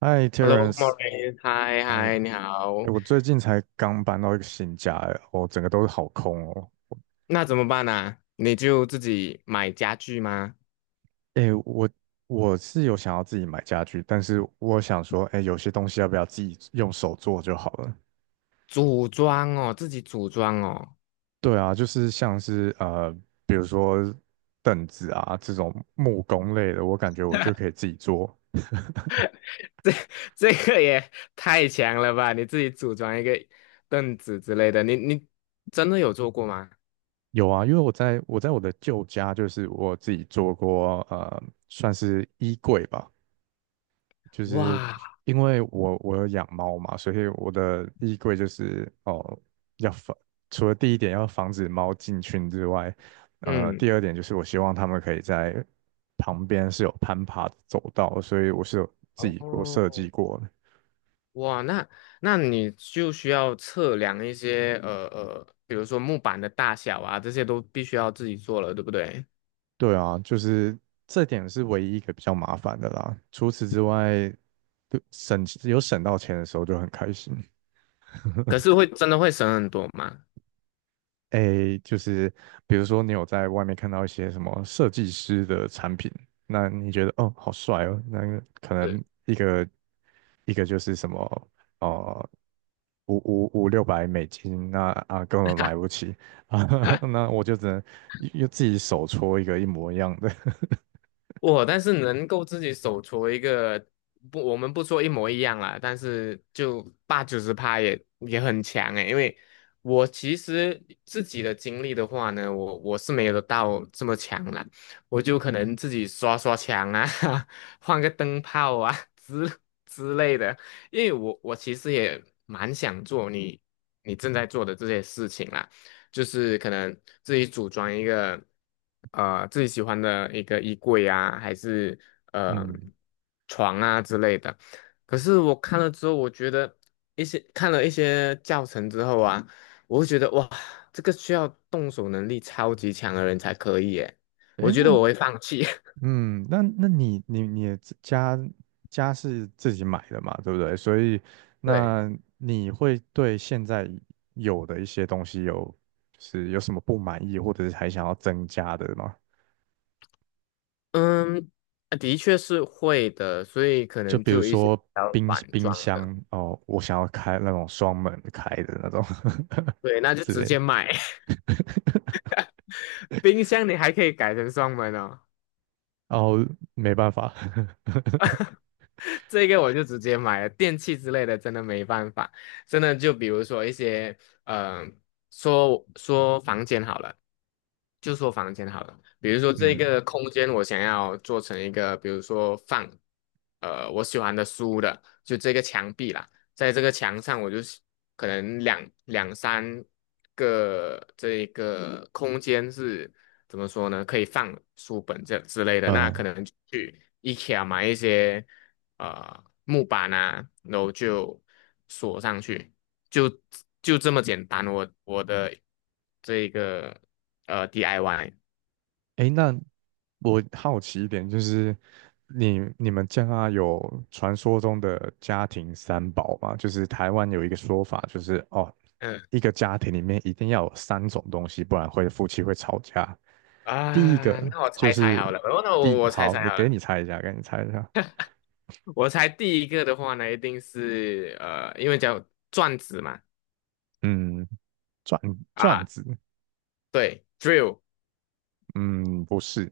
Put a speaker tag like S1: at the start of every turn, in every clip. S1: 嗨
S2: Hello, m a u
S1: ，Terence。
S2: r e e 嗨
S1: 哎。
S2: 嗨，你好。
S1: 哎，我最近才刚搬到一个新家。哎，我整个都是好空哦。
S2: 那怎么办啊？你就自己买家具吗？
S1: 哎，我是有想要自己买家具，但是我想说，哎，有些东西要不要自己用手做就好了？
S2: 组装哦，自己组装哦，
S1: 对啊，就是像是比如说凳子啊这种木工类的，我感觉我就可以自己做。
S2: 这个也太强了吧！你自己组装一个凳子之类的，你真的有做过吗？
S1: 有啊，因为我在我的旧家，就是我自己做过，算是衣柜吧。就是
S2: 哇，
S1: 因为我有养猫嘛，所以我的衣柜就是哦，要防，除了第一点要防止猫进群之外，第
S2: 嗯，
S1: 二点就是我希望它们可以在旁边是有攀爬的走道，所以我是有自己过
S2: 哦，
S1: 设计过的。
S2: 哇，那你就需要测量一些比如说木板的大小啊，这些都必须要自己做了，对不对？
S1: 对啊，就是这点是唯一一个比较麻烦的啦。除此之外，就省有省到钱的时候就很开心。
S2: 可是会真的会省很多吗？
S1: 诶，就是比如说你有在外面看到一些什么设计师的产品，那你觉得哦好帅哦，那个可能
S2: 对。
S1: 一个就是什么哦，五六百美金，那啊根本买不 起啊。那我就只能又自己手搓一个一模一样的。
S2: 我但是能够自己手搓一个，不，我们不说一模一样啦，但是就八九十趴也很强诶，因为我其实自己的经历的话呢，我是没有到这么强啦，我就可能自己刷刷墙啊，换个灯泡啊之类的，因为我其实也蛮想做你正在做的这些事情啦。就是可能自己组装一个自己喜欢的一个衣柜啊，还是呃
S1: 嗯，
S2: 床啊之类的。可是我看了之后，我觉得一些看了一些教程之后啊，我会觉得哇，这个需要动手能力超级强的人才可以耶。我
S1: 诶，
S2: 觉
S1: 那
S2: 得我会放弃。
S1: 嗯，那你的家是自己买的嘛，对不对？所以
S2: 对，
S1: 那你会对现在有的一些东西有就是有什么不满意，或者是还想要增加的吗？
S2: 嗯，啊的确是会的，所以可
S1: 就
S2: 能
S1: 比
S2: 就
S1: 如
S2: 有一些
S1: 说冰
S2: 反
S1: 冰
S2: 装的。
S1: 箱哦，我想要开那种双门开的那种
S2: 对，那 就
S1: 之
S2: 直
S1: 类的。
S2: 接买。冰箱你还可以改成双门哦。
S1: 然后没办法。
S2: 这个我就直接买了，电器之类的真的没办法，真的就比如说一些，嗯、说说房间好了，就说房间好了，比如说 这
S1: 嗯
S2: 个空间我想要做成一个，比如说放，我喜欢的书的，就这个墙壁啦，在这个墙上我就是可能两三个这一个空间是怎么说呢？可以放书本这之类的，那可
S1: 嗯。
S2: 能就去 IKEA 买一些。木板啊，然后就锁上去，就就这么简单。我的这个DIY，
S1: 诶，那我好奇一点，就是你们家有传说中的家庭三宝吗？就是台湾有一个说法，就是哦，
S2: 嗯
S1: 一个家庭里面一定要有三种东西，不然会夫妻会吵架。第一个
S2: 那我
S1: 就
S2: 猜猜
S1: 是
S2: 好了，哦，那我我猜
S1: 好，
S2: 猜
S1: 你
S2: 好
S1: 给
S2: 了，
S1: 你猜一下，给你猜一下。
S2: 我猜第一个的话呢，一定是因为叫转子嘛，
S1: 嗯，转转
S2: 啊，
S1: 子，
S2: 对，drill
S1: 嗯，不是。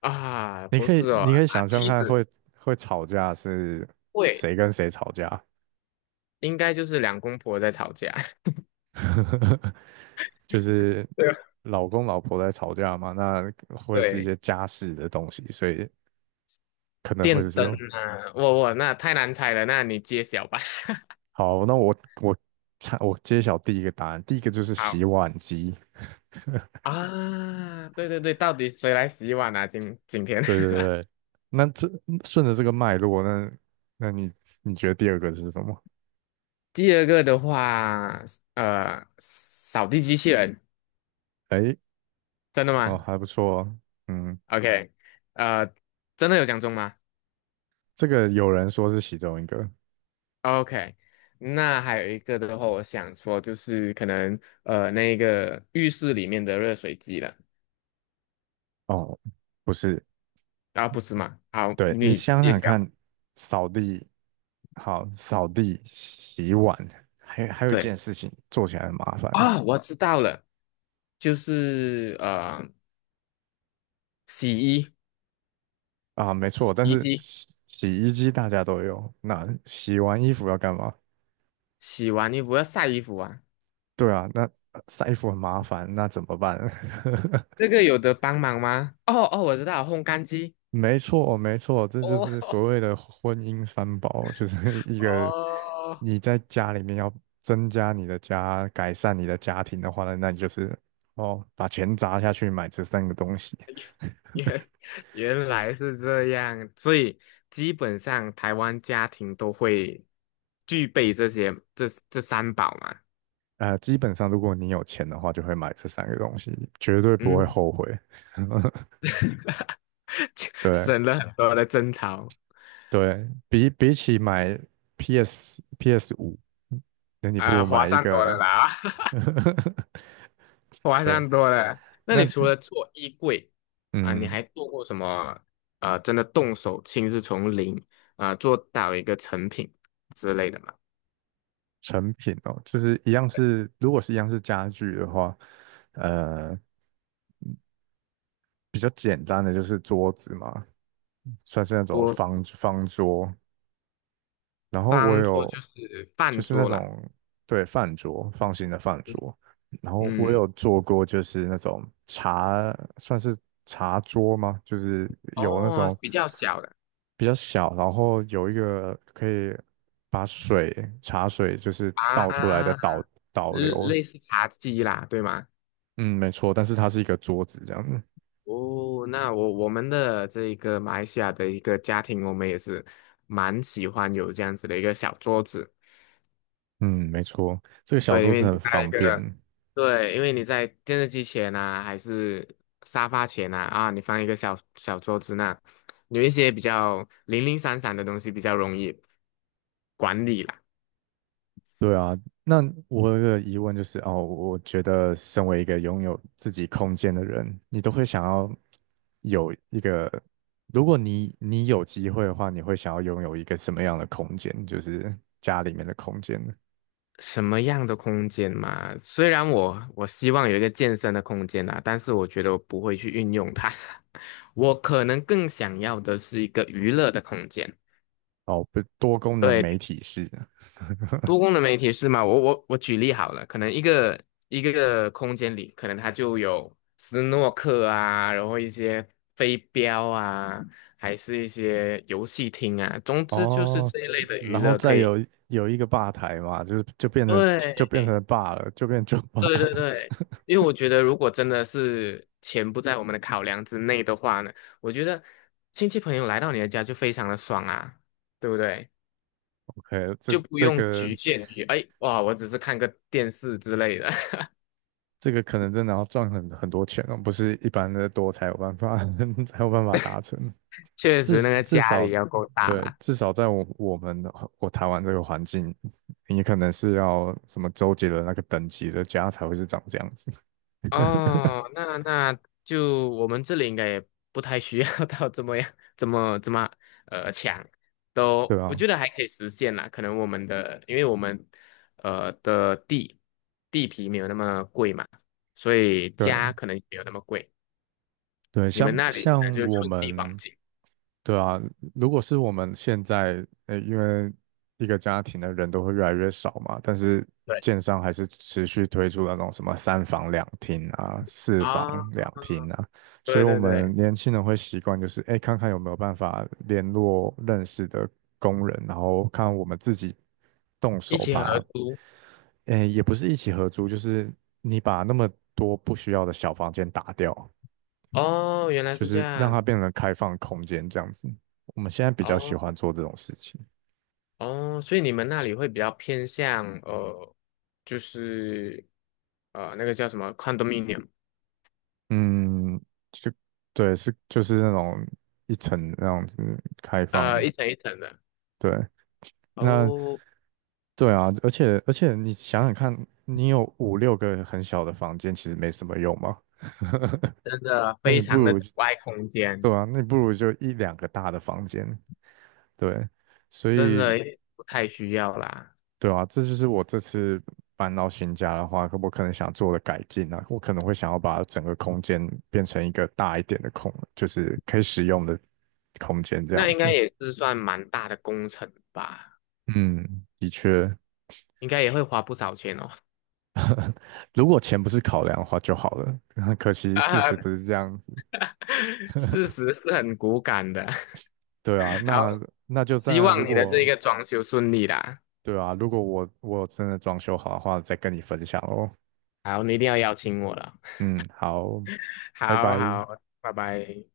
S2: 啊，
S1: 你
S2: 不
S1: 可以
S2: 是哦，
S1: 你可以
S2: 啊，
S1: 想象
S2: 梯
S1: 看
S2: 子，
S1: 会吵架是
S2: 会，
S1: 谁跟谁吵架。
S2: 应该就是两公婆在吵架，
S1: 呵呵呵，就是
S2: 对吧
S1: 老公老婆在吵架嘛，那会是一
S2: 对，
S1: 些家事的东西，所以可能会
S2: 电
S1: 是这
S2: 灯
S1: 种。
S2: 啊，我那太难猜了，那你揭晓吧。
S1: 好，那我猜我揭晓第一个答案，第一个就是 洗
S2: 好。
S1: 碗机。
S2: 啊，对对对，到底谁来洗碗啊？今天，
S1: 对对 对。那这顺着这个脉络，那那你你觉得第二个是什么？
S2: 第二个的话，扫地机器人，
S1: 哎，
S2: 真的
S1: 哦，
S2: 吗
S1: 还不错哦。嗯，
S2: ？OK，呃，真的有讲中吗
S1: 这个有人说是其中一个。
S2: ？OK，那还有一个的话，我想说就是可能那个浴室里面的热水机了，
S1: 哦，不是。
S2: 啊，不是吗？好，
S1: 对，你
S2: 你
S1: 想
S2: 揭
S1: 想
S2: 晓。
S1: 看，扫地，好，扫地、洗碗，还有一
S2: 对
S1: 件事情做起来很麻烦。
S2: 啊，我知道了，就是洗衣
S1: 啊，没错，
S2: 洗
S1: 但
S2: 衣
S1: 是
S2: 机，
S1: 洗衣机大家都有，那洗完衣服要干嘛？
S2: 洗完衣服要晒衣服啊。
S1: 对啊，那晒衣服很麻烦，那怎么办？
S2: 这个有得帮忙吗？哦哦，我知道，烘干机。
S1: 没错，没错，这就是
S2: 哦
S1: 所谓的婚姻三宝，就是 一个
S2: 哦，
S1: 你在家里面要增加你的家，改善你的家庭的话呢，那你就是哦，把钱砸下去买这三个东西。
S2: 原原来是这样，所以基本上台湾家庭都会具备这些这三宝嘛。
S1: 呃，基本上如果你有钱的话，就会买这三个东西，绝对不会
S2: 嗯，
S1: 后悔。
S2: 就
S1: 对
S2: 省了很多的争吵，
S1: 对，比起买 PS 五，那你不
S2: 啊、
S1: 如
S2: 划
S1: 买一
S2: 算多了
S1: 个。
S2: 啦，划
S1: 对，
S2: 算多了。那你
S1: 那
S2: 除了做衣柜啊、你
S1: 嗯，
S2: 还做过什么？真的动手亲自从零啊、做到一个成品之类的吗？
S1: 成品哦，就是一样是，如果是一样是家具的话，呃，比较简单的就是桌子嘛，算是那种方桌，然后我
S2: 方桌
S1: 有
S2: 就是
S1: 就
S2: 饭
S1: 是那
S2: 桌啦，
S1: 种对饭桌放心的饭桌，然后我
S2: 嗯，
S1: 有做过就是那种茶，算是茶桌吗？就是有那
S2: 哦，
S1: 种
S2: 比较小的
S1: 比较小，然后有一个可以把水茶水就是倒出来的
S2: 啊，
S1: 导导
S2: 类
S1: 流。
S2: 类似茶几啦，对吗？
S1: 嗯，没错，但是它是一个桌子这样子。
S2: 哦，那我们的这个马来西亚的一个家庭，我们也是蛮喜欢有这样子的一个小桌子，
S1: 嗯，没错，这个小
S2: 对，因
S1: 桌子
S2: 为你
S1: 很
S2: 在一
S1: 方便。
S2: 个对，因为你在电视机前呐，还是沙发前呐，啊，你放一个小小桌子那，有一些比较零零散散的东西比较容易管理啦。
S1: 对啊，那我有个疑问就是，哦，我觉得身为一个拥有自己空间的人，你都会想要有一个，如果你有机会的话，你会想要拥有一个什么样的空间？就是家里面的空间呢？
S2: 什么样的空间嘛？虽然我希望有一个健身的空间啊，但是我觉得我不会去运用它。我可能更想要的是一个娱乐的空间。
S1: 哦，不，多功能
S2: 对，
S1: 媒体室呢？
S2: 多功能媒体是吗？我举例好了，可能一个空间里，可能它就有斯诺克啊，然后一些飞镖啊，还是一些游戏厅啊，总之就是
S1: 哦，
S2: 这一类的娱
S1: 然后
S2: 乐
S1: 再
S2: 可以。
S1: 有一个吧台嘛，就是就变成
S2: 对
S1: 了 b 了，就变酒吧了。
S2: 对，因为我觉得，如果真的是钱不在我们的考量之内的话呢，我觉得亲戚朋友来到你的家就非常的爽啊，对不对？
S1: OK，这
S2: 就不
S1: 这
S2: 用局
S1: 个
S2: 限于，哎，哇，我只是看个电视之类的。
S1: 这个可能真的要赚很多钱哦，不是一般的多才有办法 才有办法达成。
S2: 确
S1: 至
S2: 实，那个
S1: 至
S2: 家里
S1: 少，
S2: 要够大
S1: 对，
S2: 啦。
S1: 至少在我们的台湾这个环境，你可能是要什么周杰伦那个等级的家才会是长这样子。
S2: 哦，那就我们这里应该也不太需要 到这么样，这么强，都
S1: 对
S2: 我
S1: 啊，
S2: 觉得还可以实现啦。可能我们的，因为我们的地皮没有那么贵嘛，所以
S1: 对，
S2: 家可能也没有那么贵。
S1: 对，
S2: 你
S1: 像
S2: 们那里可能
S1: 像
S2: 就
S1: 我
S2: 寸地黄
S1: 们。
S2: 金。
S1: 对啊，如果是我们现在，呃，因为一个家庭的人都会越来越少嘛，但是
S2: 对
S1: 建商还是持续推出那种什么三房两厅啊、四房
S2: 啊，
S1: 两厅啊，所以
S2: 对
S1: 我
S2: 对
S1: 们
S2: 对，
S1: 年轻人会习惯就是，哎，看看有没有办法联络认识的工人，然后看我们自己动
S2: 一
S1: 手
S2: 起合
S1: 把，
S2: 租。
S1: 哎，也不是一起合租，就是你把那么多不需要的小房间打掉，
S2: 哦，原来
S1: 就
S2: 是这
S1: 是让
S2: 样。
S1: 它变成开放空间这样子。我们现在比较喜
S2: 哦。
S1: 欢做这种事情。
S2: 哦，所以你们那里会比较偏向就是那个叫什么 condominium，
S1: 嗯，就对，是就是那种一层那样子开放。
S2: 一层一层的。
S1: 对，那
S2: 哦，
S1: 对啊，而且你想想看，你有五六个很小的房间，其实没什么用嘛。
S2: 真的
S1: 那
S2: 非
S1: 你不
S2: 常的
S1: 如
S2: 阻碍空间，
S1: 对啊，那你不如就一两个大的房间。对，所
S2: 真
S1: 以
S2: 的不太需要啦。
S1: 对啊，这就是我这次搬到新家的话，我可能想做的改进啊，我可能会想要把整个空间变成一个大一点的空，就是可以使用的空间这
S2: 那
S1: 样
S2: 应该
S1: 子。
S2: 也是算蛮大的工程吧，
S1: 嗯，的确，
S2: 应该也会花不少钱哦。
S1: 如果钱不是考量的话就好了。可惜，事实不
S2: 啊，
S1: 是这样子。
S2: 事实是很骨感的。
S1: 对啊，
S2: 好，
S1: 那那就
S2: 希
S1: 在
S2: 望
S1: 如
S2: 你的这一
S1: 果
S2: 个装修顺利啦。
S1: 对啊，如果我真的装修好的话，再跟你分享哦。
S2: 好，你一定要邀请我了。
S1: 嗯，好，拜
S2: 好
S1: 拜。
S2: 好，拜拜。